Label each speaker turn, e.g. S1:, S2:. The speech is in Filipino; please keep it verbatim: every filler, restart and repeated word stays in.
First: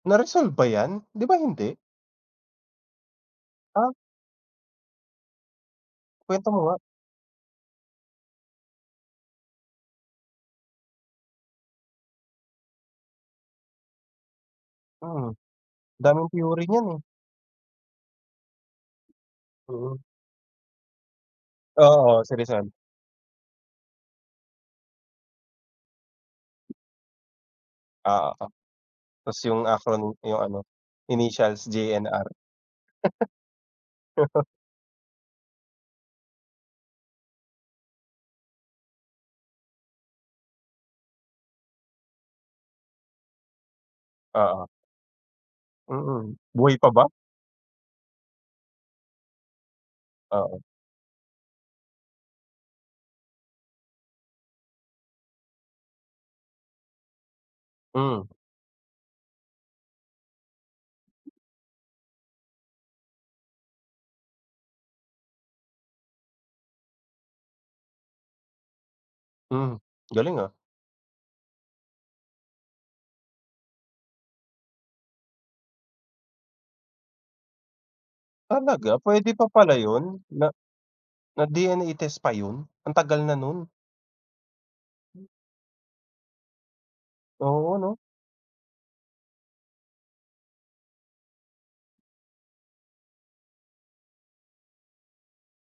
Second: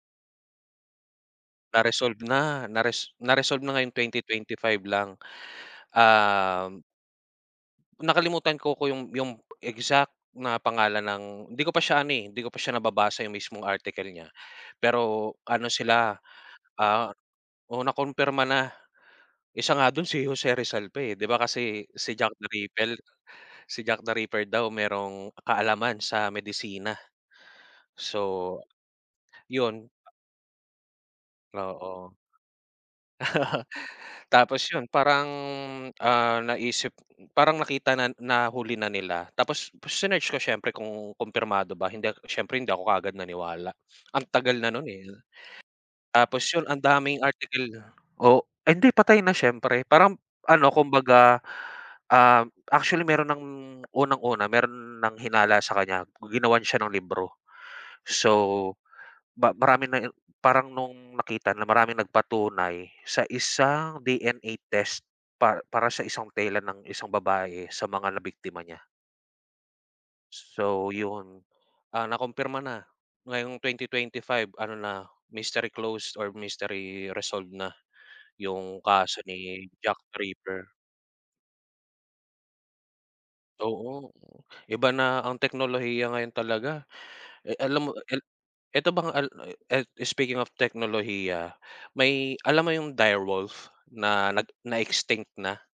S1: Na resolve ba yan, di ba, hindi?
S2: Na-resolve na, na res na-resolve na
S1: Ah.
S2: ngayong twenty twenty five lang,
S1: Kwento mo nga.
S2: um Nakalimutan ko ko yung yung exact na pangalan ng hindi ko pa siya ano, eh, hindi ko pa siya nababasa yung mismong article niya,
S1: Mm,
S2: pero ano sila,
S1: daming theory niyan, eh.
S2: ah oo na kumpirma na, isa nga
S1: Mm.
S2: dun si Jose Rizal pa, eh, 'di ba, kasi si
S1: Oo,
S2: Jack
S1: si
S2: the
S1: Rizal.
S2: Rippel si Jack the Ripper daw merong kaalaman sa medisina,
S1: Oo,
S2: so,
S1: tas yung
S2: 'yun.
S1: acronym yung ano, initials
S2: Oo.
S1: J-N-R.
S2: Tapos yun parang, ah, naisip, parang nakita na na huli na nila tapos sinearch ko siyempre kung kumpirmado ba hindi siyempre hindi ako kaagad naniwala ang tagal
S1: Oo.
S2: na nun, eh.
S1: Mm,
S2: Tapos yun
S1: buhay
S2: ang
S1: pa ba?
S2: daming article Oh, ah, hindi patay na siyempre parang
S1: Oo.
S2: ano, kumbaga, um, actually meron ng unang-una meron ng hinala sa kanya ginawan siya ng libro,
S1: Mm.
S2: so, ba marami nang parang nung nakita na maraming nagpatunay sa isang D-N-A test pa para sa isang tela ng isang babae sa mga nabiktima niya.
S1: Mm, galing, ah.
S2: So, yun, ah, nakumpirma na ngayong twenty twenty five ano na, mystery closed or mystery resolved na yung
S1: Talaga
S2: kaso
S1: pwede pa
S2: ni
S1: pala
S2: Jack
S1: yun na
S2: Ripper.
S1: na D-N-A test pa yun, ang tagal na nun?
S2: Oo, iba na ang teknolohiya ngayon talaga, eh,
S1: Oo
S2: alam mo
S1: 'no.
S2: el eto bang al el speaking of teknolohiya, may alam mo yung direwolf na nag na-extinct na?